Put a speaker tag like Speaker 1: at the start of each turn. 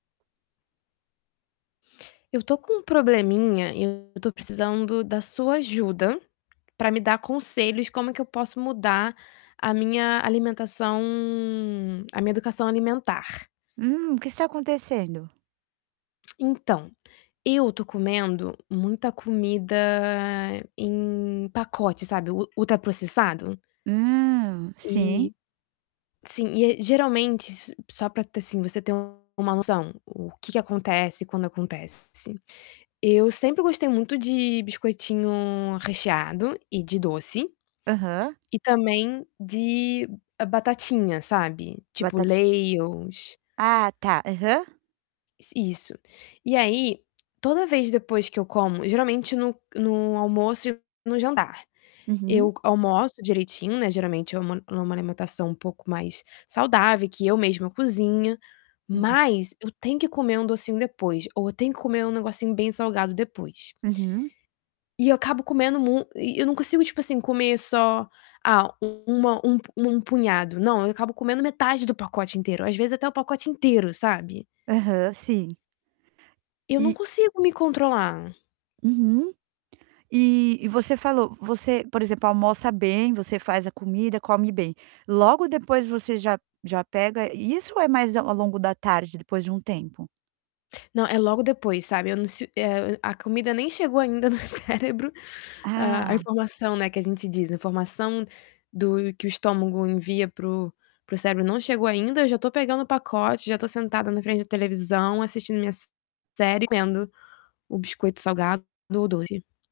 Speaker 1: Eu tô com um probleminha, eu tô precisando da sua ajuda, para me dar conselhos como é que eu posso mudar a minha alimentação a minha educação alimentar.
Speaker 2: Hum, o que está acontecendo?
Speaker 1: Então, eu estou comendo muita comida em pacote sabe, ul ultraprocessado.
Speaker 2: Hum, sim.
Speaker 1: E sim e a geralmente, só para ter assim você ter uma noção, o que que acontece, quando acontece. Eu sempre gostei muito de biscoitinho recheado e de doce,
Speaker 2: Aham.
Speaker 1: e também de batatinha sabe. Tipo,
Speaker 2: Batatinha.
Speaker 1: Lays ou s
Speaker 2: Ah está, aham.
Speaker 1: Isso. E aí, toda vez depois que eu como, geralmente no no almoço e no jantar, eu
Speaker 2: Uhum.
Speaker 1: co almoço direitinho, né, geralmente é uma em uma alimentação um pouco mais saudável, que eu mesma cozinha,
Speaker 2: Uhum.
Speaker 1: mas eu tenho que ir comer um docinho depois, ou eu tenho que comer um negocinho bem salgado depois.
Speaker 2: Uhum.
Speaker 1: E eu acabo comendo mui e eu não consigo tipo assim comer só, ah um um um punhado, não, eu acabo comendo metade do pacote inteiro, às vezes até o pacote inteiro, sabe.
Speaker 2: Aham. Sim.
Speaker 1: Eu não
Speaker 2: E
Speaker 1: consigo me controlar.
Speaker 2: Uhum. E e você falou você, por exemplo, almoça bem, você faz a comida, come bem, logo depois você já já pega isso ou é mais a ao longo da tarde, depois de um tempo?
Speaker 1: Não, é logo depois, sabe, eu não se a a comida nem chegou ainda no cérebro, a a
Speaker 2: Ah.
Speaker 1: informação, né, que a gente diz, a informação do que o estômago envia para o para o cérebro não chegou ainda, eu já estou pegando o pacote, eu já estou sentada na frente da televisão, assistindo minha série, comendo o biscoito salgado ou doce.